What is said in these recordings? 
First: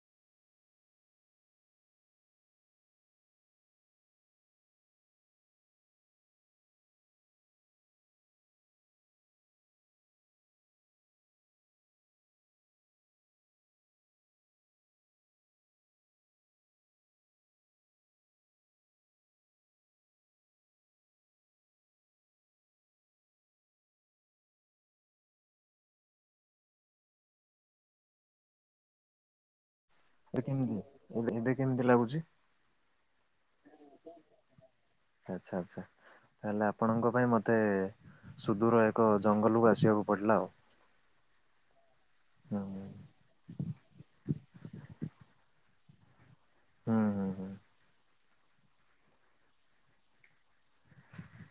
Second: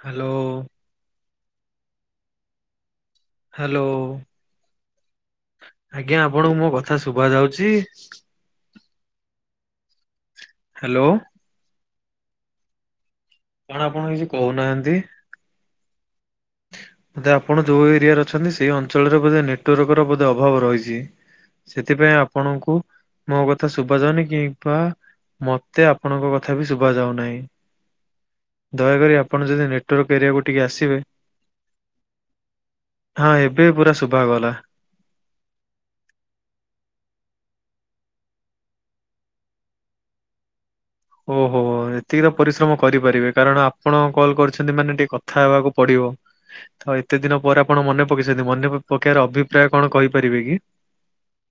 Hello. Hello ଆଜ୍ଞା ଆପଣଙ୍କୁ ମୋ କଥା ଶୁଭା ଯାଉଛି। ହ୍ୟାଲୋ। କଣ ଆପଣ କିଛି କହୁନାହାନ୍ତି? ବୋଧେ ଆପଣ ଯୋଉ ଏରିଆରେ ଅଛନ୍ତି। ସେଇ ଅଞ୍ଚଳରେ ବୋଧେ ନେଟୱାର୍କ ର ବୋଧେ ଅଭାବ ରହିଛି। ସେଥିପାଇଁ ଆପଣଙ୍କୁ ମୋ କଥା ଶୁଭା ଯାଉନି କିମ୍ବା ମତେ ଆପଣଙ୍କ କଥା ବି ଶୁଭାଯାଉନାହିଁ ଦୟାକରି ଆପଣ ଯଦି ନେଟୱର୍କ ଏବେ ଏରିଆକୁ ଟିକେ କେମିତି ଆସିବେ? ଏବେ ଏବେ କେମିତି ଲାଗୁଛି? ହଁ ଏବେ ପୁରା ଶୁଭା ଗଲା। ଆଚ୍ଛା ଆଚ୍ଛା। ତାହେଲେ ଆପଣଙ୍କ ପାଇଁ ମୋତେ ସୁଦୂର ଏକ ଜଙ୍ଗଲକୁ ଆସିବାକୁ ପଡ଼ିଲା ଆଉ। ଓହୋ ଏତିକି ତ ହୁଁ ପରିଶ୍ରମ କରିବ। ପାରିବେ କାରଣ ଆପଣ କଲ୍ କରିଛନ୍ତି ମାନେ ଟିକେ କଥା ହେବାକୁ ପଡିବ ତ ହୁଁ ଏତେ ହୁଁ ଦିନ ହୁଁ। ପରେ। କଣ ମନେ ପକେଇଛନ୍ତି ମନେ ପକେଇବାର ଅଭିପ୍ରାୟ କଣ କହିପାରିବେ କି?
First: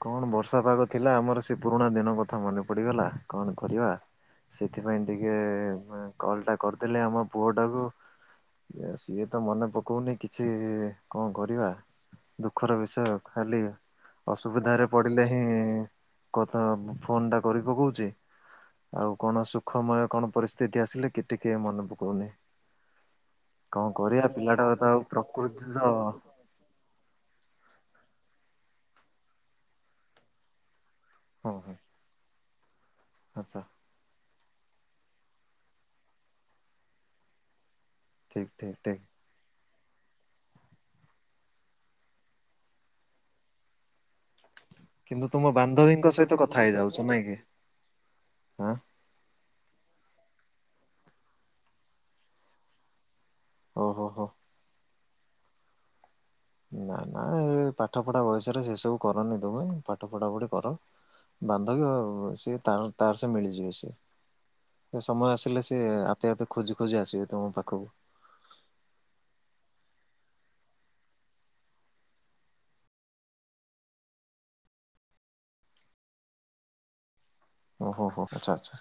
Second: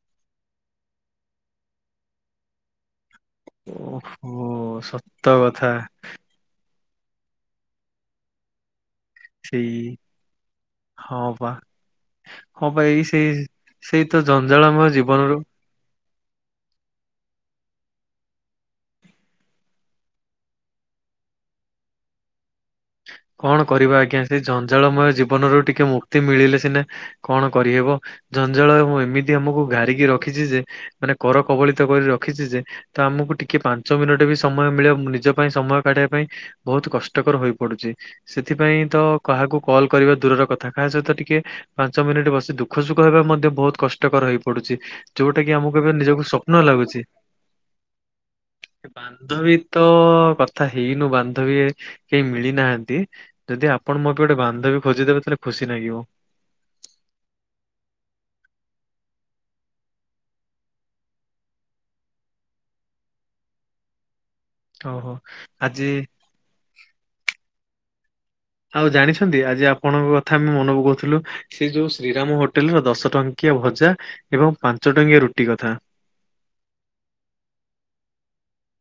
କଣ ବର୍ଷା ପାଗ ଥିଲା ଆମର ସେ ପୁରୁଣା ଦିନ କଥା ମନେ ପଡିଗଲା। କଣ କରିବା ଓହୋ ସେଥିପାଇଁ ସତ ଟିକେ କଥା ଏ - ମାନେ କଲ୍ ଟା କରିଦେଲେ ଆମ ପୁଅଟାକୁଏ ସିଏ ତ ସେଇ ମନେପକୌନି ହଁ କିଛିକଣ ବା କରିବା ହଁ ଦୁଃଖର ବା ଏଇ ସେଇ ବିଷୟଖାଲି- ସେଇ ତ ଜନ ସୁବିଧାରେ ପଡିଲେ ହିଁ କଥା ଫୋନ ଟା କରି ପକଉଛି। ଆଉ କଣ ସୁଖମୟ କଣ ପରିସ୍ଥିତି ଆସିଲେ କି ଟିକେ ମନେ ପକାଉନି। କଣ କରିବା ଆଜ୍ଞା ସେ ପିଲାଟା ତ ଆଉ ଜଞ୍ଜାଳମୟ ଜୀବନରୁ ପ୍ରକୃତି ତ ଟିକେ ମୁକ୍ତି ମିଳିଲେ ସିନା! କଣ କରିହେବ ଜଞ୍ଜାଳ ରେ ମୁ ଏମିତି ଆମକୁ ଘାରିକି ରଖିଛି ଯେ ମାନେ କର ହଁ ହଁ କବଳିତ କରି ରଖିଛି ଯେ ତ ଆମକୁ ଆଚ୍ଛା ଟିକେ ପା ପାଞ୍ଚ ମିନିଟ ବି ସମୟ ମିଳିବ ନିଜ ପାଇଁ ସମୟ କାଢ଼ିବା ପାଇଁ ବହୁତ କଷ୍ଟକର ହୋଇ ପଡୁଛି। ଠିକ୍ ଠିକ୍ ସେଥିପାଇଁ ଠିକ୍। ତ କାହାକୁ କଲ୍ କରିବା ଦୂରର କଥା କାହା ସହିତ ଟିକେ ପାଞ୍ଚ ମିନିଟ୍ ବସି ଦୁଃଖସୁୁଖ ହେବା ମଧ୍ୟ ବହୁତ କଷ୍ଟ ଟକର ହେଇପଡୁଛି କିନ୍ତୁ ଯୋଉଟା ତୁମ କି ଆମକୁ ଏବେ ବାନ୍ଧବୀଙ୍କ ନିଜକୁ ସହିତ କଥା ସ୍ୱପ୍ନ ହେଇଯାଉଛ ଲାଗୁଛି ନାଇଁ କି ଆଁ ବାନ୍ଧବୀ ତ କଥା ହେଇନୁ ବାନ୍ଧବୀ କେହି ମିଳି ନାହାନ୍ତି ଯଦି ଆପଣ ଓହୋ ମୋ ପାଇଁ ହୋ। ଗୋଟେ ବାନ୍ଧବୀ ଖୋଜିଦେବେ ତାହେଲେ ଖୁସି ନାଗିବ ନା ନା ଏ ପାଠ ପଢା ବୟସରେ ସେସବୁ କରନି ତୁମେ ପାଠ ପଢାପଢି କର ବାନ୍ଧବୀ ଅ ସିଏ ତାର ତାର ସେ ମିଳିଯିବେ ସିଏ ସେ ଓହୋ। ସମୟ ଆସିଲେ ସେ ଆଜି ଆପେ ଆପେ ଖୋଜି ଖୋଜି ଆସିବେ ତମ ପାଖକୁ ଆଉ ଜାଣିଛନ୍ତି ଆଜି ଆପଣଙ୍କ କଥା ଆମେ ମନେ ପକଉଥିଲୁ ସେ ଯୋଉ ଶ୍ରୀରାମ ହୋଟେଲର ଦଶ ଟଙ୍କିଆ ଭଜା ଏବଂ ପାଞ୍ଚ ଟଙ୍କିଆ ରୁଟି କଥା ଓ ହୋ ହୋ ଆଚ୍ଛା ଆଚ୍ଛା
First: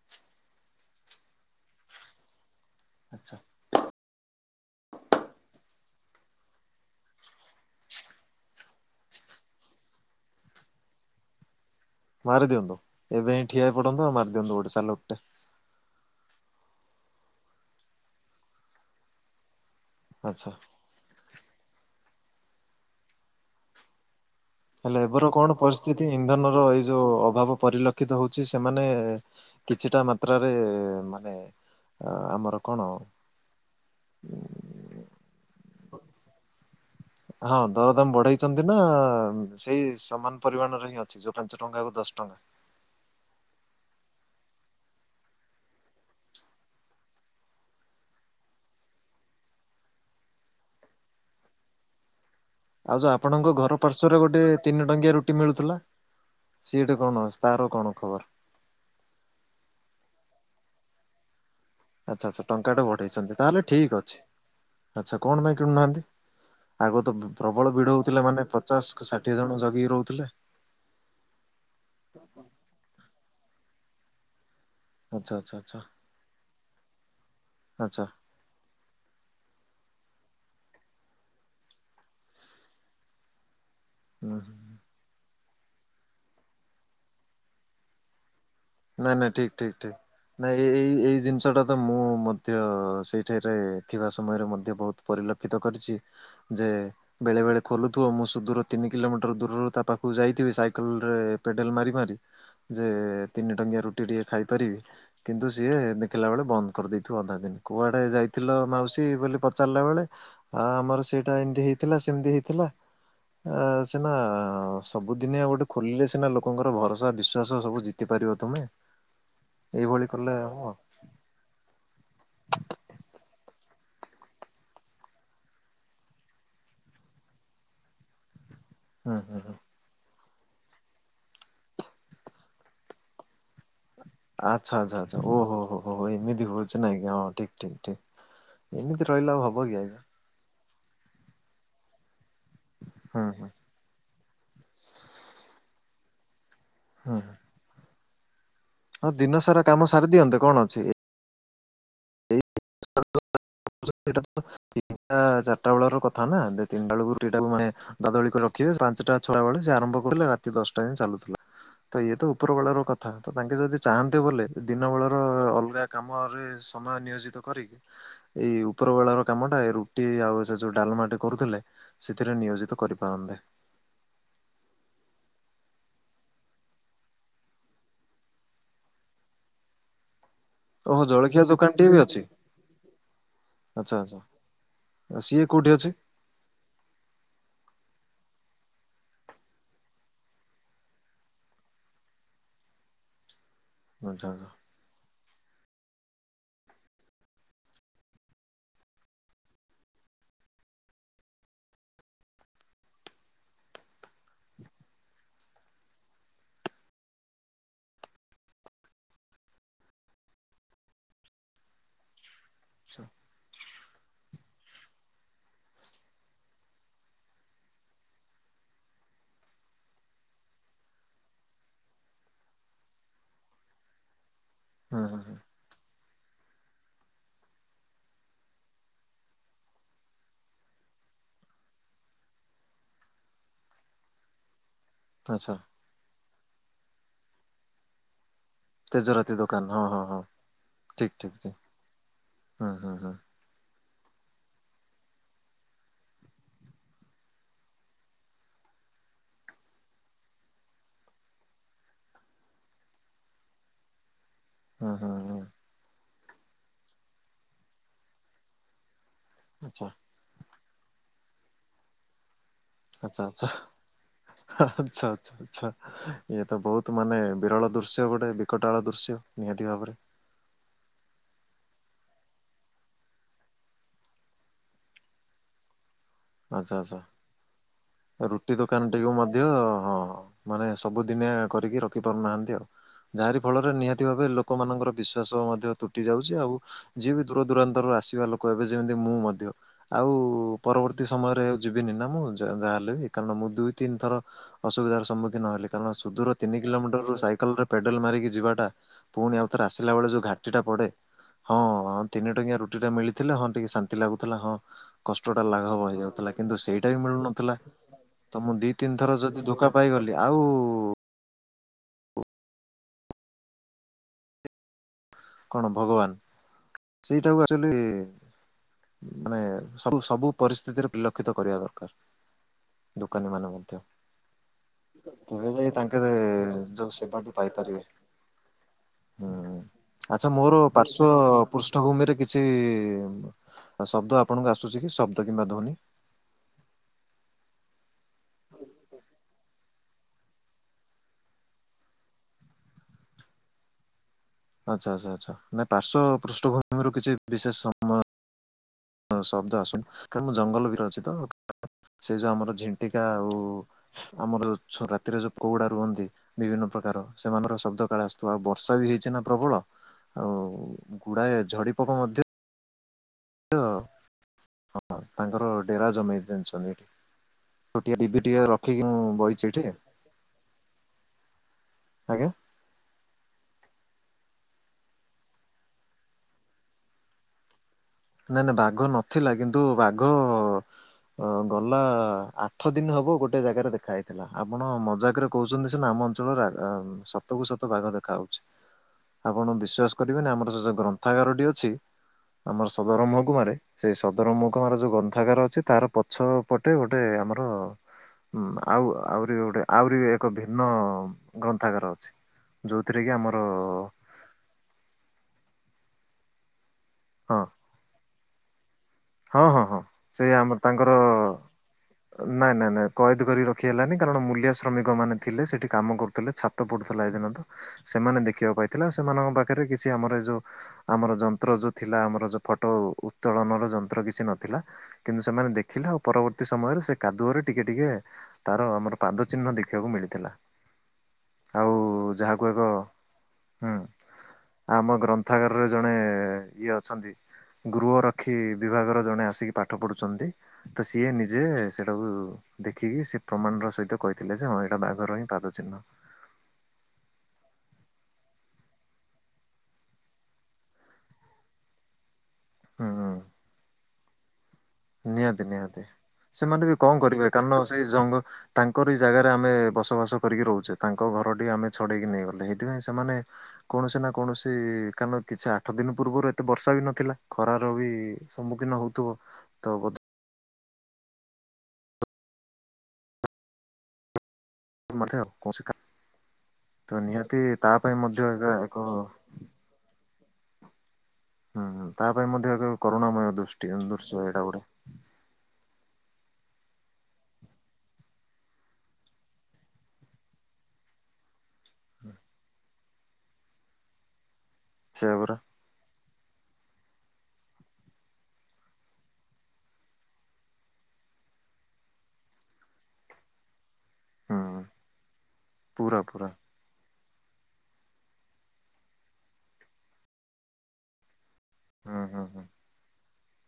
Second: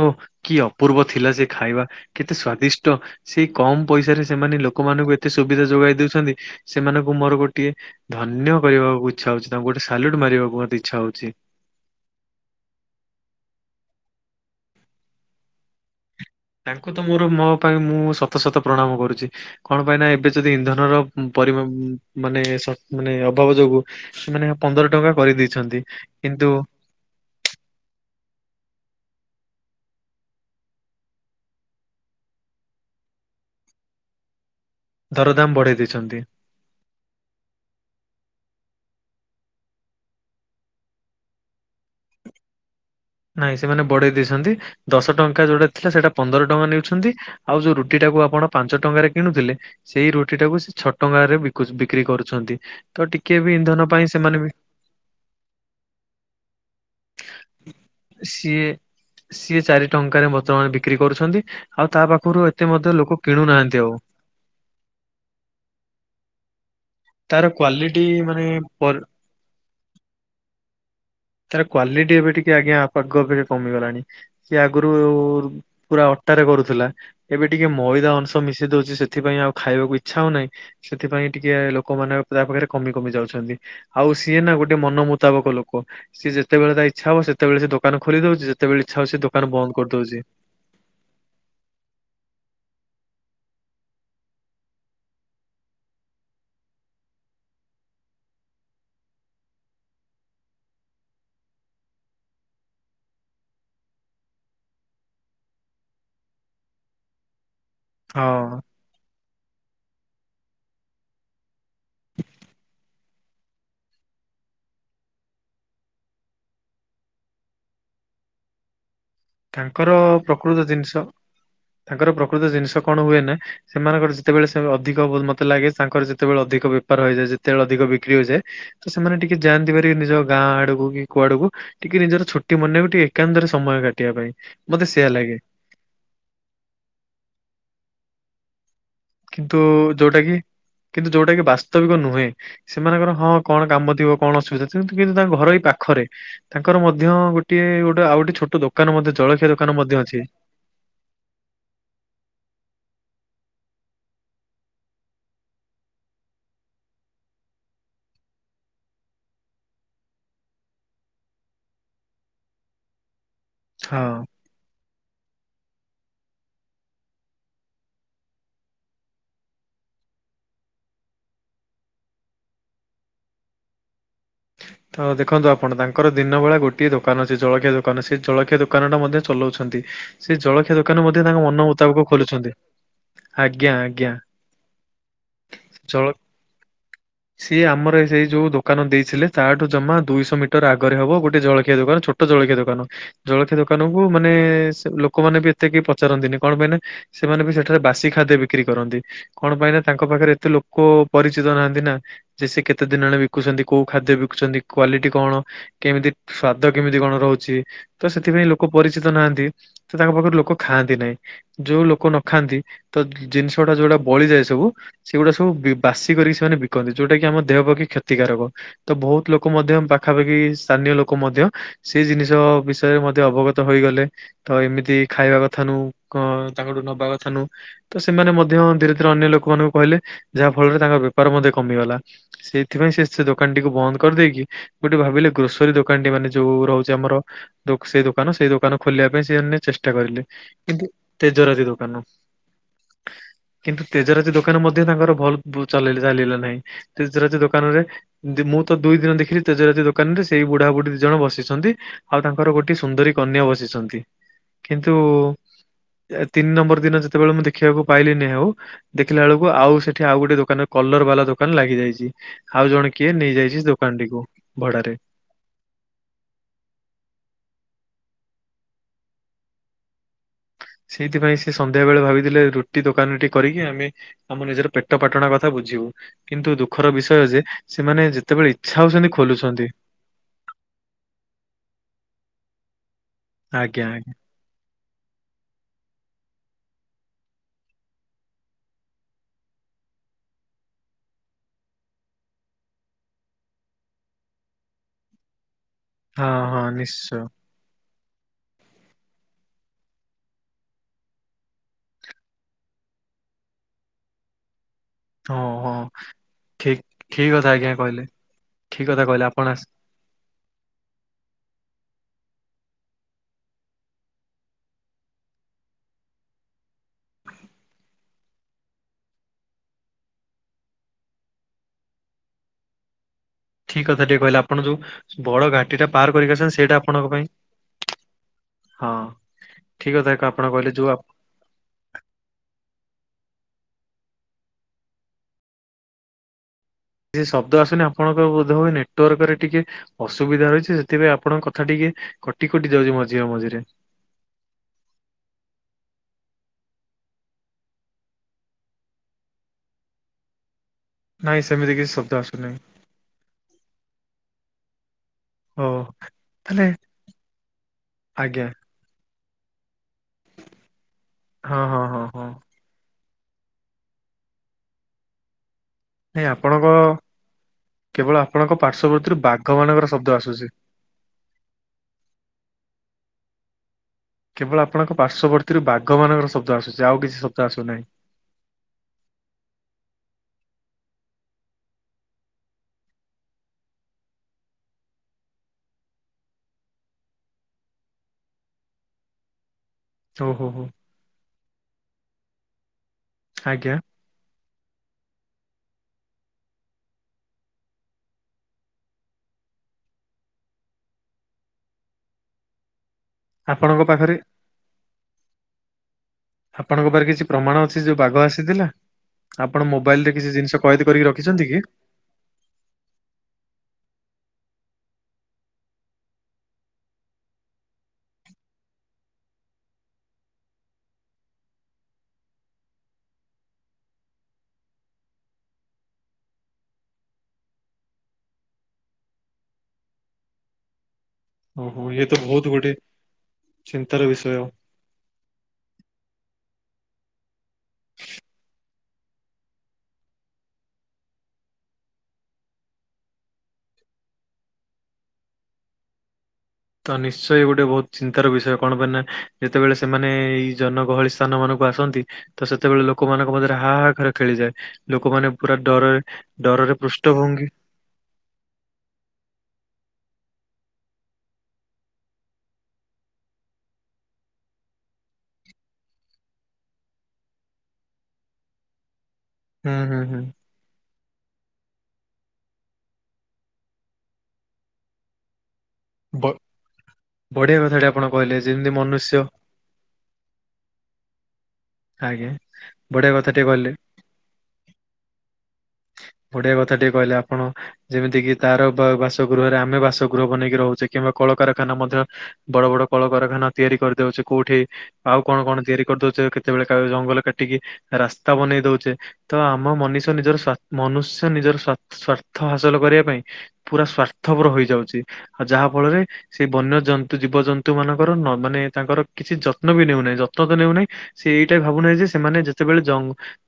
ଓ କି ଅପୂର୍ବ ଥିଲା ସେ ଖାଇବା କେତେ ସ୍ଵାଦିଷ୍ଟ ଆଚ୍ଛା ସେ କମ ପଇସାରେ ସେମାନେ ଲୋକମାନଙ୍କୁ ଏତେ ସୁବିଧା ଯୋଗାଇ ଦେଉଛନ୍ତି। ସେମାନଙ୍କୁ ମୋର ଗୋଟିଏ ଧନ୍ୟ କହିଁବାକୁ ଇଚ୍ଛା ହଉଛି ତାଙ୍କୁ ଗୋଟେ ସାଲ୍ୟୁଟ ମାରିବାକୁ ମୋତେ ଇଚ୍ଛା ହଉଛି। ମାରିଦିଅନ୍ତୁ ଏବେ ହି ଠିଆ ହେଇ ପଡନ୍ତୁ ଆଉ ମାରି ଦିଅନ୍ତୁ ଗୋଟେ ସାଲ୍ୟୁଟଟେ ତାଙ୍କୁ ତ ମୋର ମୋ ପାଇଁ ମୁଁ ସତ ସତ ପ୍ରଣାମ କରୁଛି କଣ ପାଇଁ ନା ଏବେ ଆଚ୍ଛା। ଯଦି ଇନ୍ଧନର ପରିମା ମାନେ ଶ୍ ମାନେ ଅଭାବ ଯୋଗୁ ସେମାନେ ପନ୍ଦର ହେଲେ ଟଙ୍କା ଏବର କଣ କରିଦେଇଛନ୍ତି ପରିସ୍ଥିତି କିନ୍ତୁ ଇନ୍ଧନର ଏଇ ଯୋଉ ଅଭାବ ପରିଲକ୍ଷିତ ହଉଛି ସେମାନେ କିଛିଟା ମାତ୍ରାରେ ମାନେ ଅ ଆମର କଣ [inaudible] ଦରଦାମ ବଢ଼େଇ ଦେଇଛନ୍ତି ହଁ ଦରଦାମ ବଢେଇଛନ୍ତି ନା ସେଇ ସମାନ ପରିମାଣରେ ହିଁ ଅଛି ଯୋଉ ପାଞ୍ଚ ଟଙ୍କା ଆଉ ଦଶ ଟଙ୍କା ନାଇଁ ସେମାନେ ବଢେଇ ଦେଇଛନ୍ତି ଦଶ ଟଙ୍କା ଯୋଉଟା ଥିଲା ସେଟା ପନ୍ଦର ଟଙ୍କା ନେଉଛନ୍ତି ଆଉ ଯୋଉ ରୁଟିଟାକୁ ଆପଣ ପାଞ୍ଚ ଟଙ୍କାରେ କିଣୁଥିଲେ ସେଇ ରୁଟିଟାକୁ ସେ ଛ ଟଙ୍କାରେ ବିକୁ ବିକ୍ରି କରୁଛନ୍ତି ତ ଆଉ ଯୋଉ ଟିକେ ବି ଆପଣଙ୍କ ଘର ଇନ୍ଧନ ପାଇଁ ପାର୍ଶ୍ଵରେ ସେମାନେ ଗୋଟେ ବି ତିନି ଟଙ୍କିଆ ରୁଟି ମିଳୁଥିଲା ସିଏଟା କଣ ଅଛି ତାର କଣ ଖବର ସିଏ ସିଏ ଚାରି ଟଙ୍କାରେ ବର୍ତ୍ତମାନ ବିକ୍ରି କରୁଛନ୍ତି ଆଉ ତା ଆଚ୍ଛା ଆଚ୍ଛା ପାଖରୁ ଏତେ ଟଙ୍କାଟେ ମଧ୍ୟ ଲୋକ ବଢେଇଛନ୍ତି ତାହେଲେ କିଣୁନାହାନ୍ତି ଠିକ୍ ଆଉ ଅଛି ଆଚ୍ଛା କଣ ପାଇଁ କିଣୁନାହାନ୍ତି? ଆଗ ତ ତାର ପ୍ରବଳ ଭିଡ କ୍ଵାଲିଟି ହଉଥିଲା ମାନେ ପର ପଚାଶ ଷାଠିଏ ଜଣ ଜଗିକି ରହୁଥିଲେ। ତାର କ୍ୱାଲିଟି ଏବେ ଟିକେ ଆଜ୍ଞା ଆପଗ ପେଖ୍ୟା କମିଗଲାଣି। ସିଏ ଆଗରୁ ଆଚ୍ଛା ଆଚ୍ଛା ଆଚ୍ଛା ପୁରା ଅଟାରେ କରୁଥିଲା ଏବେ ଟିକେ ଆଚ୍ଛା ମଇଦା ଅଂ। ଶ ମିଶେଇ ଦଉଛି ସେଥିପାଇଁ ଆଉ ଖାଇବାକୁ ଇଛା ହଉ ନାହିଁ ସେଥିପାଇଁ ଟିକେ ଲୋ ଲୋକମାନେ ତା ପାଖରେ କମି କମି ଯାଉଛନ୍ତି ଆଉ ହୁଁ ସିଏ ନା ହୁଁ। ଗୋଟେ ଗେ ମନ ମୁତାବକ ଲୋକ ସିଏ ଯେତେବେଳେ ତା ଇଚ୍ଛା ହବ ସେତେବେଳେ ସେ ଦୋକାନ ଖୋଲିଦେଉଚି। ଯେତେବେଳେ ଇଚ୍ଛା ନାଇଁ ହଉଛି ନାଇଁ ଠିକ ଦୋକାନ ଠିକ ବନ୍ଦ ଠିକ କରିଦଉଛି। ନାଇଁ ଏ ଏଇ ଏଇ ଜିନିଷଟା ତ ମୁଁ ମଧ୍ୟ ସେଇଠାରେ ଥିବା ସମୟରେ ମଧ୍ୟ ବହୁତ ପରିଲକ୍ଷିତ କରିଛି ଯେ ବେଳେବେଳେ ଖୋଲୁଥିବ ମୁଁ ସୁଦୂର ତିନି କିଲୋମିଟର ଦୂରରୁ ତା ପାଖକୁ ଯାଇଥିବି ସାଇକେଲରେ ପେଡେଲ ମାରି ମାରି ଯେ ତିନି ଟଙ୍କିଆ ରୁଟି ଟିକେ ଖାଇପାରିବି କିନ୍ତୁ ସିଏ ଦେଖିଲା ବେଳେ ବନ୍ଦ କରିଦେଇଥିବ ଅଧା ଦିନ କୁଆଡେ ହଁ ଯାଇଥିଲ ମାଉସୀ ବୋଲି ପ ଚାରିଲା ବେଳେ ଆ ଆମର ସେଇଟା ଏମିତି ହେଇଥିଲା ସେମିତି ହେଇଥିଲା। ଆ ସିନା ସବୁଦିନିଆ ଗୋଟେ ଖୋଲିଲେ ସିନା ଲୋକଙ୍କର ଭରସା ବିଶ୍ଵାସ ସବୁ ଜି ତି ପାରିବ ତମେ ତାଙ୍କର ପ୍ରକୃତ ଜିନିଷ ତାଙ୍କର ପ୍ରକୃତ ଜିନିଷ କଣ ହୁଏନା ସେମାନଙ୍କର ଯେତେବେଳେ ସେ ଅଧିକ ମତେ ଲାଗେ ତାଙ୍କର ଯେତେବେଳେ ଅଧିକ ପାର ହେଇଯାଏ ଯେତେବେଳେ ଅଧିକ ବିକ୍ରି ହୋଇଯାଏ ତ ହୁଁ ସେମାନେ ଟିକେ ହୁଁ ହୁଁ ଯାଆନ୍ତି। ଟିକେ ନିଜ ଗାଁ ଆଡକୁ କି କୁଆଡକୁ ଟିକେ ନିଜର ଛୁଟି ମନେଇବାକୁ ଟିକେ ଏକାନ୍ତରେ ସମୟ କା ଆଚ୍ଛା ଆଚ୍ଛା ଆଚ୍ଛା ଓ ହୋ ହୋ ହୋ ଏମିତି କରୁଛି ନାଇକି ହଁ ଠିକ ଠିକ ଠିକ। ଏମିତି ରହିଲେ। ଆଉ କିନ୍ତୁ ହବ କି ଆଜ୍ଞା ଯୋଉଟା କି କିନ୍ତୁ ଯୋଉଟା କି ବାସ୍ତବିକ ନୁହେଁ ସେମାନଙ୍କର ହୁଁ ହଁ ହୁଁ କଣ କାମ ଥିବ। କଣ ସୁବିଧା କିନ୍ତୁ କିନ୍ତୁ ତାଙ୍କ ଘର ଏଇ ପାଖରେ ତାଙ୍କର ମଧ୍ୟ ହୁଁ ଗୋଟେ ଗୋଟେ ଆଉ ଗୋଟେ ଛୋଟ ଦୋକ ଦୋକାନ ହଁ ମଧ୍ୟ ଦିନ ଚଳଖିଆ ସାରା ଦୋକାନ କାମ ମଧ୍ୟ ସାରି ଅଛି। କଣ ଅଛି? ଏ [inaudible] ସେଇଟା ତିନିଟା ଚାରିଟା ବେଳ ର କଥା ନା ତିନିଟା ବେଳଇଟା ମାନେ [unintelligible] ଦାଦୁଳି [unintelligible] କୁ ରଖିବେ ପାଞ୍ଚଟା ଛଅଟା ବେଳେ ସେ ଆରମ୍ଭ କରେ ରାତି ଦଶଟା ଯାଏ ଚାଲୁଥିଲା। ତ ଇଏ ତ ଉପର ବେଳର କଥା ତ ତାଙ୍କେ ଯଦି ହଁ। ଚାହାନ୍ତେ ବୋଲେ ଦିନ ବେଳର ଅଲଗା କାମରେ ସମୟ ନିୟୋଜିତ କରିକି ଏଇ ଉପର ବେଳ ର କାମଟା ଏଇ ରୁଟି ଆଉ ସେ ଯୋଉ ଡାଲମାଟି କରୁଥିଲେ। ସେଥିରେ ନିୟୋଜିତ କରିପାରନ୍ତେ। ତ ଦେଖନ୍ତୁ ଆପଣ ତାଙ୍କର ଦିନବେଳା ଗୋଟିଏ ଦୋକାନ ଅଛି ଜଳଖିଆ ଦୋକାନ ସେ ଜଳଖିଆ ଦୋକାନଟା ମଧ୍ୟ ଚଲାଉଛନ୍ତି। ସେ ଜଳଖିଆ ଓହୋ ଦୋକାନ ମଧ୍ୟ ଜଳଖିଆ ତାଙ୍କ ମନ ଦୋକାନ ଟିଏ ବି ମୁତାବକ ଅଛି ଖୋଲୁଛନ୍ତି ଆଜ୍ଞା ଆଜ୍ଞା। ଆଉ ସିଏ କୋଉଠି ଅଛି? ଜଳ ସିଏ ଆମର ସେଇ ଯୋଉ ଦୋକାନ ଦେଇଥିଲେ। ତାଠୁ ଜମା ଦୁଇଶହ ମିଟର ଆଗରେ ହବ ଗୋଟେ ଜଳଖିଆ ଦୋକାନ ଛୋଟ ଜଳଖିଆ ଦୋକାନ। ଜଳଖିଆ ଦୋକାନକୁ ଆଚ୍ଛା ମାନେ ସେ ଲୋକମାନେ ବି ଏତେ କେହି ପଚାରନ୍ତିନି କଣ ପାଇଁ ନା ସେମାନେ ବି ସେଠାରେ ବାସି ଖାଦ୍ୟ ବିକ୍ରି କରନ୍ତି। କଣ ପାଇଁ ନା ତାଙ୍କ ପାଖରେ ଏତେ ଲୋକ ପରିଚିତ ନାହାନ୍ତି ନା। ଯେ ସେ କେତେ ଦିନ ହେଲାଣି ବିକୁଛନ୍ତି କୋଉ ଖାଦ୍ୟ ବିକୁଛନ୍ତି କ୍ଵାଲିଟି କଣ? କେମିତି ସ୍ଵାଦ କେମିତି କଣ ରହୁଛି ତ ସେଥିପାଇଁ ଲୋକ ପରିଚିତ ନାହାନ୍ତି। ତ ତାଙ୍କ ପାଖରୁ ଲୋକ ଖାଆନ୍ତି ନାହିଁ ଯୋଉ ଲୋକ ନ ଖାଆନ୍ତି ଆଚ୍ଛା। ଆଚ୍ଛା ତ ଜିନିଷ ଟା ଯୋଉଟା ବଳିଯାଏ ସବୁ ସେଗୁଡା ସବୁ ବାସି କରିକି ସେମାନେ ବିକନ୍ତି ଯୋଉଟା କି ଆମ ଦେହ ପକ୍ଷେ କ୍ଷତିକାରକ। ତ ବହୁତ ଲୋକ ମଧ୍ୟ, ପାଖାପାଖି ସ୍ଥାନୀୟ ଲୋକ ମଧ୍ୟ ସେ ଜିନିଷ ବିଷୟରେ ମଧ୍ୟ ଅବଗତ ହୋଇଗଲେ, ତ ଏମିତି ହୁଁ ହୁଁ ହୁଁ ଖାଇବା କଥା ନୁହେଁ। କ ତାଙ୍କ ଠୁ ନବା କଥା ନୁହଁ। ତ ସେମାନେ ମଧ୍ୟ ଧୀରେ ଧୀରେ ଅନ୍ୟ ଲୋକମାନଙ୍କୁ କହିଲେ, ଯାହା ଫଳରେ ତାଙ୍କର ବେପାର ମଧ୍ୟ କମିଗଲା। ସେଇଥିପାଇଁ ସେ ସେ ଦୋକାନଟିକୁ ବନ୍ଦ କରିଦେଇକି ଗୋଟେ ଭାବିଲେ ଆଚ୍ଛା ଗ୍ରୋସରୀ ଦୋକାନଟି ମାନେ ଯୋଉ ରହୁଛି ଆମର ଦୋ ସେ ଦୋକାନ, ସେଇ ଦୋକାନ ଦୋକାନ ଖୋଲିବା ପାଇଁ ତେଜରାତି ସେମାନେ ଦୋକାନ ହଁ ଚେଷ୍ଟା ହଁ ହଁ କରିଲେ, କିନ୍ତୁ ଠିକ ଠିକ ଠିକ ତେଜରାତି ଦୋକାନ। ହୁଁ ହୁଁ ହୁଁ। କିନ୍ତୁ ତେଜରାତି ଦୋକାନ ମଧ୍ୟ ତାଙ୍କର ଭଲ ଚଲେଇଲେ ଚାଲିଲା ନାହିଁ। ତେଜରାତି ଦୋକାନ ରେ ମୁଁ ତ ଦୁଇ ଦିନ ଦେଖିଲି ତେଜରାତି ଦୋକାନ ରେ ସେଇ ବୁଢ଼ାବୁଢୀ ଦି ଜଣ ବସିଛନ୍ତି। ଆଉ ତାଙ୍କର ଗୋଟେ ସୁନ୍ଦରୀ କନ୍ୟା ବସିଛନ୍ତି। କିନ୍ତୁ, ହୁଁ ହୁଁ ହୁଁ ତିନି ନମ୍ବର ଦିନ ଯେତେବେଳେ ମୁଁ ଦେଖିବାକୁ ପାଇଲିନି ଆଉ, ଦେଖିଲା ବେଳକୁ ଆଉ ଆଚ୍ଛା ସେଠି ଆଉ ଗୋଟେ ଦୋକାନ କଲର ବାଲା ଦୋକାନ ଲାଗି ଯାଇଛି, ଆଉ ଜଣେ କିଏ ଆଚ୍ଛା ଆଚ୍ଛା ନେଇଯାଇଛି ସେ ଦୋକାନଟିକୁ ଭଡାରେ ଆଚ୍ଛା। ଆଛ ଆଚ୍ଛା, ଇଏ ତ ବହୁତ ମାନେ ବିରଳ ଦୃଶ୍ୟ ଗୋଟେ, ବିକଟାଳ ଦୃଶ୍ୟ ନିହାତି ଭାବରେ। ସେଇଥିପାଇଁ ସେ ସନ୍ଧ୍ୟା ବେଳେ ଭାବିଥିଲେ ରୁଟି ଦୋକାନଟି କରିକି ଆମେ ଆମ ନିଜର ପେଟ ପାଟଣା କଥା ବୁଝିବୁ। କିନ୍ତୁ ଆଚ୍ଛା ଦୁଃଖର ଆଚ୍ଛା ବିଷୟ ଯେ ସେମାନେ ରୁଟି ଯେତେବେଳେ ଇଚଛା ଦୋକାନଟିକୁ ହଉଛନ୍ତି ମଧ୍ୟ ଖୋଲୁଛନ୍ତି। ମାନେ ସବୁ ଦିନିଆ କରିକି ରଖି ପାରୁନାହାନ୍ତି ଆଉ, ଯାହାରି ଫଳରେ ଆଜ୍ଞା ନିହାତି ଆଜ୍ଞା ଭାବେ ଲୋ ଲୋକମାନଙ୍କର ବିଶ୍ୱାସ ମଧ୍ୟ ତୁଟି ଯାଉଛି ଆଉ ଯିଏ ବି ଦୂର ଦୂରାନ୍ତରୁ ଆସିବା ଲୋକ ଏବେ ଯେମିତି ମୁଁ ମଧ୍ୟ, ଆଉ ପରବର୍ତ୍ତୀ ସମୟରେ ଆଉ ଯିବିନି ନା ମୁଁ ଯାହା ହେଲେ ବି କାରଣ ମୁଁ ଦୁଇ ତିନିଥର ଅସୁବିଧାର ସମ୍ମୁଖୀନ ହେଲି। କାରଣ ହଁ ସୁଦୂର ତିନି ହଁ କିଲୋମିଟରରୁ ନିଶ୍ଚୟ ସାଇକେଲରେ ପେଡେଲ ମାରିକି ଯିବାଟା, ପୁଣି ଆଉଥରେ ଆସିଲା ବେଳେ ଯୋଉ ଘାଟିଟା ପଡେ। ହଁ ହଁ ତିନି ଟଙ୍କିଆ ରୁଟି ଟା ମିଳିଥିଲେ ହଁ ଟିକେ ଶାନ୍ତି ଲାଗୁଥିଲା ହଁ କଷ୍ଟ ହଁ ଟା ହଁ ଲାଘବ ହଉଥିଲା କିନ୍ତୁ ଠିକ ସେଇଟା ବି ଠିକ କଥା ମିଳୁନଥିଲା, ଆଜ୍ଞା କହିଲେ ତ ମୁଁ ଦି ଠିକ ତିନି କଥା ଥର କହିଲେ ଯଦି ଆପଣ ଆସ ଧୋକା ପାଇଗଲି ଆଉ କଣ ଭଗବାନ, ସେଇଟାକୁ ଆକଚୁଆଲି ମାନେ ସବୁ ସବୁ ପରିସ୍ଥିତିରେ ପରିଲକ୍ଷିତ କରିବା ଦରକାର। ଦୋକାନୀ ମାନଙ୍କୁ। ଠିକ କଥା ଟିକେ କହିଲେ ଆପଣ ଯୋଉ ବଡ ଘାଟି ଟା ତାଙ୍କେ ପାର କରିକି ଆସଛନ୍ତି ସେଇଟା ଯୋଉ ଆପଣଙ୍କ ସେବାଟି ପାଇପାରିବେ ପାଇଁ ହଁ। ହୁଁ। ଠିକ କଥା ଏକ ଆଚ୍ଛା ଆପଣ ମୋର କହିଲେ ଯୋଉ ଆପ ପାର୍ଶ୍ଵ ପୃଷ୍ଠଭୂମିରେ କିଛି ଶବ୍ଦ ଆପଣଙ୍କୁ ଆସୁଛି କି ଶବ୍ଦ କିମ୍ବା ଧ୍ୱନି? କିଛି ଶବ୍ଦ ଆସୁନି ଆପଣଙ୍କ ବୋଧ ହୁଏ ନେଟୱାର୍କ ରେ ଟିକେ ଅସୁବିଧା ରହିଛି ସେଥିପାଇଁ ଆପଣଙ୍କ କଥା ଟିକେ କଟି କଟି ଯାଉଛି ମଝିରେ ମଝିରେ। ଆଚ୍ଛା ଆଛା ଆଛା ନା ପାର୍ଶ୍ୱ ପୃଷ୍ଠଭୂମିରୁ କିଛି ବିଶେଷ ସମୟ ଶବ୍ଦ ଆସୁନି, କାରଣ ମୁଁ ଜଙ୍ଗଲ ଭିତରେ ଅଛି ତ, ନାଇଁ ସେମିତି କିଛି ଶବ୍ଦ ସେ ଯୋଉ ଆମର ଆସୁନାହିଁ ଝି ଣ୍ଟିକା ଆଉ ଆମର ଛ ରାତିରେ ଯୋଉ ପୋକ ଓ ଗୁଡ଼ା ରୁହନ୍ତି ତାହେଲେ ବିଭିନ୍ନ ପ୍ରକାର ସେମାନଙ୍କର ଶବ୍ଦକାଳ ଆସୁଥିବ, ଆଉ ଆଜ୍ଞା ବର୍ଷା ବି ହେଇଛି ନା ପ୍ରବଳ, ଆଉ ଗୁଡାଏ ହଁ ଝଡି ହଁ ପୋକ ହଁ ମଧ୍ୟ ହଁ ହଁ ତାଙ୍କର ଡେରା ଜମେଇ ନାଇଁ ଆପଣଙ୍କ ଦେଇଛନ୍ତି ଏଇଠି। କେବଳ ଭି ଟିକେ ଆପଣଙ୍କ ରଖିକି ମୁଁ ପାର୍ଶ୍ୱବର୍ତ୍ତୀରୁ ବାଘ ବଇଛି ଏଠି। ମାନଙ୍କର ଶବ୍ଦ ଆସୁଛି ଆଜ୍ଞ। କେବଳ ଆପଣଙ୍କ ପାର୍ଶ୍ୱବର୍ତ୍ତୀ ବାଘମାନଙ୍କର ଶବ୍ଦ ଆସୁଛି ଆଉ କିଛି ଶବ୍ଦ ଆସୁନାହିଁ। ନାଇଁ ନାଇ ବାଘ ନଥିଲା କିନ୍ତୁ ବାଘ ଅ ଗଲା ଆଠ ଦିନ ହବ ଗୋଟେ ଜାଗାରେ ଦେଖା ହେଇଥିଲା ଆପଣ ମଜାକରେ କହୁଛନ୍ତି ସନା ଆମ ଅଞ୍ଚଳର ସତ କ ସତ ବାଘ ଦେଖା ହଉଛି ଆପଣ ବିଶ୍ଵାସ କରିବେନି ଓହୋ ଆମର ସେ ହୋ ଯ ଗ୍ରନ୍ଥାଗାରଟି ଅଛି ଆମର ସଦର ମହକୁମାରେ ଆଜ୍ଞା ସେ ସଦରମଖମାର ଯୋଉ ଗନ୍ଥାଗାର ଅଛି ତାର ପଛ ପଟେ ଗୋଟେ ଆମର ହୁଁ ଆଉ ଆହୁରି ଗୋଟେ ଆହୁରି ଏକ ଭିନ୍ନ ଗ୍ରନ୍ଥାଗାର ଅଛି। ଯଉଥିରେ କି ଆମ ଆପଣଙ୍କ ପାଖରେ ଆପଣଙ୍କ ପାଖରେ କିଛି ହଁ ପ୍ରମାଣ ଅଛି ଯୋଉ ବାଘ ଆସିଥିଲା। ହଁ ହଁ ଆପଣ ହଁ ମୋବାଇଲ ରେ ସେ କିଛି ଆମର ଜିନିଷ କଏଦି ତାଙ୍କର କରିକି ରଖିଛନ୍ତି କି? ନାଇଁ ନାଇଁ ନାଇଁ କଏଦ କରି ରଖି ହେଲାନି କାରଣ ମୂଲିଆ ଶ୍ରମିକ ମାନ ଥିଲେ ସେଠି କାମ କରୁଥିଲେ ଛାତ ତ ପଡୁଥିଲା ଏଇ ଦିନ ତ ସେମାନେ ଦେଖିବାକୁ ପାଇଥିଲେ ଆଉ ସେମାନଙ୍କ ପାଖରେ କିଛି ଆମର ଏ ଯଉ ଆମର ଯନ୍ତ୍ର ଯୋଉ ଥିଲା ଆମର ଯୋଉ ଫଟୋ ଉତ୍ତୋଳନ ର ଯନ୍ତ୍ର ଉପର କିଛି ନଥିଲା କିନ୍ତୁ ସେମାନେ ଦେଖିଲେ ଆଉ ପରବର୍ତ୍ତୀ ସମୟରେ ସେ କାଦୁଅରେ ଟିକେ ଟିକେ ତାର ଆମର ପାଦ ଚିହ୍ନ ଦେଖିବାକୁ ମିଳିଥିଲା। ଆଉ ଓହୋ ଇଏ ତ ଯାହାକୁ ବହୁତ ଏକ ଗୋଟେ ହୁଁ ଚିନ୍ତାର ବିଷୟ ଆମ ଗ୍ରନ୍ଥାଗାରରେ ଜଣେ ଇଏ ଅଛନ୍ତି ଗୃହ ରଖି ବିଭାଗର ଜଣେ ଆସିକି ପାଠ ପଢ଼ୁଛନ୍ତି ତ ସିଏ ନିଜେ ସେଇଟାକୁ ଦେଖିକି ସେ ପ୍ରମାଣର ସହିତ କହିଥିଲେ ଯେ ହଁ ଏଇଟା ବାଘର ହିଁ ପାଦ ଚିହ୍ନ। ତ ନିଶ୍ଚୟ ଗୋଟେ ବହୁତ ଚିନ୍ତାର ବିଷୟ କଣ ପାଇଁ ନା ଯେତେବେଳେ ସେମାନେ ଏଇ ଜନଗହଳି ସ୍ଥାନ ମାନଙ୍କୁ ଆସନ୍ତି ତ ସେତେବେଳେ ହୁଁ ହୁଁ ଲୋକମାନଙ୍କ ମଧ୍ୟରେ ହା ହା ଖର ଖେଳିଯାଏ। ଲୋକମାନେ ନିହାତି ପୁରା ନିହାତି ଡରରେ ସେମାନେ ବି ଡରରେ କଣ କରିବେ ପୃଷ୍ଠଭଙ୍ଗୀ କାରଣ ସେଇ ଜଙ୍ଗ ତାଙ୍କରି ଜାଗାରେ ଆମେ ବସବାସ କରିକି ରହୁଛେ ତାଙ୍କ ଘରଟି ଆମେ ଛଡ଼େଇକି ନେଇଗଲେ ହେଇଥିପାଇଁ ସେମାନେ କୌଣସି ନା କୌଣସି କାରଣ କିଛି ଆଠ ଦିନ ପୂର୍ବରୁ ଏତେ ବର୍ଷା ବି ନଥିଲା ଖରାର ବି ସମ୍ମୁଖୀନ ହଉଥିବ। ହଁ ତ ବୋଧେ ହଁ ହଁ। ଆ କୌଣସି ବ ତ ନିହାତି ବଢିଆ ତା କଥାଟେ ପାଇଁ ଆପଣ ମଧ୍ୟ କହିଲେ ଏକ ଯେମିତି ଏକ ମନୁଷ୍ୟ ହୁଁ ହୁଁ ତା ପାଇଁ ଆଜ୍ଞା ମଧ୍ୟ ଏକ ବଢିଆ କରୁଣମୟ କଥାଟେ କହିଲେ। ଦୃଷ୍ଟି ଦୃଶ୍ୟ ଏଇଟା ଗୋଟେ। ଗୋଡିଆ କଥା ଟିକେ କହିଲେ ଆପଣ ଯେମିତି କିି ତାର ବାସଗୃହରେ ଆମେ ବାସଗୃହ ବନେଇକି ରହୁଛେ। କିମ୍ବା କଳକାରଖାନା ମଧ୍ୟ ବଡ ବଡ କଳକାରଖାନା ତିଆରି କରିଦଉଛି କୋଉଠି। ସେଇଆ ଆଉ ପରା କଣ କଣ ତିଆରି କରିଦଉଚ। ଯେତେବେଳେ ଜଙ୍ଗଲ କାଟିକି ରାସ୍ତା ବନେଇ ଦଉଛେ ତ ଆମ ମଣିଷ ନିଜର ସାସ୍ଥ ମନୁଷ୍ୟ ନିଜର ସଵାର୍ଥ ହାସଲ କରିବା ପାଇଁ ପୁରା ସଵାର୍ଥ ସ୍ୱାର୍ଥପର ହୁଁ। ହୋଇଯାଉଛି ଆଉ ଯାହା ପୁରା ଫଳରେ ପୁରା ସେଇ ବନ୍ୟଜନ୍ତୁ ଜୀବଜନ୍ତୁ। ମାନଙ୍କର ମାନେ ତାଙ୍କର କିଛି ଯତ୍ନ ବି ନେଉନାହିଁ ଯତ୍ନ ତ ନେଉନାହିଁ ସେ ଏଇଟା ଭାବୁନାହିଁ ହୁଁ ଯେ ହୁଁ ସେମାନେ ହୁଁ ସେତେବେଳେ ଜ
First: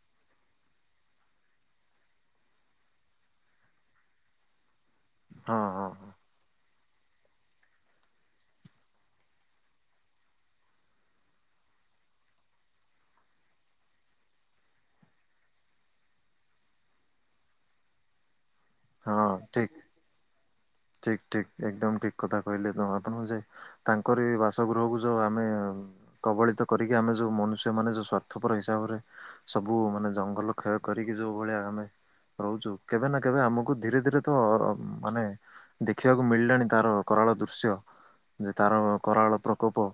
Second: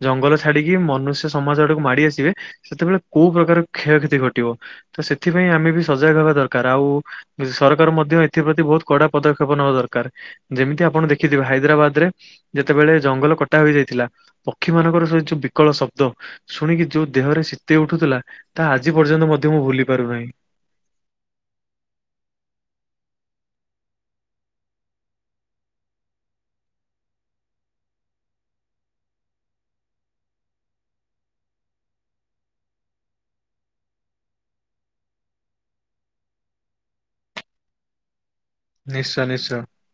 ଜଙ୍ଗଲ ଛାଡିକି ମନୁଷ୍ୟ ସମାଜ ଆଡକୁ ମାଡି ଆସି। ସେତେବେଳେ କୋଉ ପ୍ରକାର କ୍ଷକ୍ଷତି ଘଟିବ ତ ସେଥିପାଇଁ ହଁ ଆମେ ବି ହଁ ସଜାଗ ହଁ ହେବା ଦରକାର। ଦର ଆଉ ସରକାର ମଧ୍ୟ ଏଥିପ୍ରତି ବହୁତ କଡା ପଦକ୍ଷେପ ନେବା ଦରକାର। ଯେମିତି ଆପଣ ଦେଖିଥିବେ ହାଇଦ୍ରାବାଦ ରେ ଯେତେବେଳେ ଜଙ୍ଗଲ କଟା ହୋଇଯାଇଥିଲା ପକ୍ଷୀ ମାନଙ୍କର ସେ ଯୋଉ ବିକଳ ଶବ୍ଦ ଶୁଣିକି ଯୋଉ। ଦେହରେ ଶୀତେଇ ଉଠୁଥିଲା ତାହା ଆଜି ପର୍ଯ୍ୟନ୍ତ ମଧ୍ୟ ମୁଁ ଭୁଲି ପାରୁନାହିଁ। ଠିକ ଠିକ ଏକଦମ ଠିକ କଥା କହିଲେ ତ ଆପଣଙ୍କୁ ଯେ ତାଙ୍କର ବାସଗୃହକୁ ଯୋଉ ଆମେ କବଳିତ କରିକି ଆମେ ଯେଉଁ ମନୁଷ୍ୟମାନେ ଯେଉଁ ସ୍ୱାର୍ଥପର ହିସାବରେ ସବୁ ମାନେ ଜଙ୍ଗଲ କ୍ଷୟ କରିକି ଯୋଉ ଭଳିଆ ଆମେ ରହୁଛୁ। କେବେ ନା କେବେ ଆମକୁ କୁ ଧୀରେ ଧୀରେ ତ ମାନେ ଦେଖିବାକୁ ମିଳିଲାଣି ତାର କରାଳ ଦୃଶ୍ୟ। ଯେ ତାର ନିଶ୍ଚୟ କରାଳ ନିଶ୍ଚୟ ପ୍ରକୋପ।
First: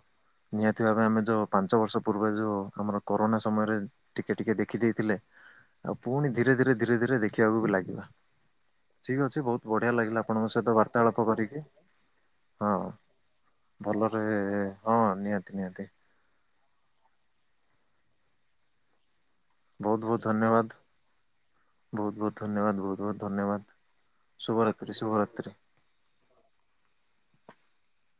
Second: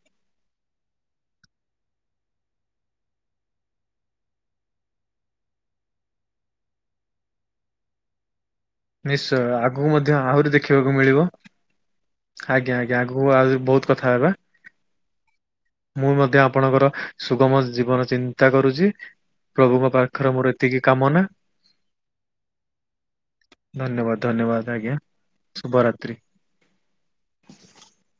ନିହାତି ଭାବେ ଆମେ ଯେଉଁ ପାଞ୍ଚ ବର୍ଷ ପୂର୍ବେ ଯେଉଁ ଆମର କରୋନା ସମୟରେ ଟିକେ ଟିକେ ଦେଖି ଦେଇଥିଲେ। ଆଉ ପୁଣି ଧୀରେ ଧୀରେ ଧୀରେ ଧୀରେ ଦେଖିବାକୁ ବି ଲାଗିବା। ଠିକ ନିଶ୍ଚୟ ଅଛି ବହୁତ ଆଗକୁ ବଢିଆ ମଧ୍ୟ ଲାଗିଲା ଆପଣଙ୍କ ଆହୁରି ସହିତ ଦେଖିବାକୁ ବାର୍ତ୍ତାଳାପ ମିଳିବ। କରିକି ଆଜ୍ଞା ହଁ। ଆଜ୍ଞା ଆଗକୁ ଆ ବହୁତ କଥା ଭଲରେ ହେବା। ହଁ ନିହାତି ନିହାତି ମୁଁ ମଧ୍ୟ ଆପଣଙ୍କର ସୁଗମ ଜୀବନ ଚିନ୍ତା କରୁଛି। ପ୍ରଭୁଙ୍କ ବହୁତ ବହୁତ ପାଖରେ ମୋର ଧନ୍ୟବାଦ। ଏତିକି କାମନା। ବହୁତ ବହୁତ ଧନ୍ୟବାଦ। ବହୁତ ବହୁତ ଧନ୍ୟବାଦ। ଧନ୍ୟବାଦ ଶୁଭରାତ୍ରି ଶୁଭରାତ୍ରି। ତ୍ରି [inaudible]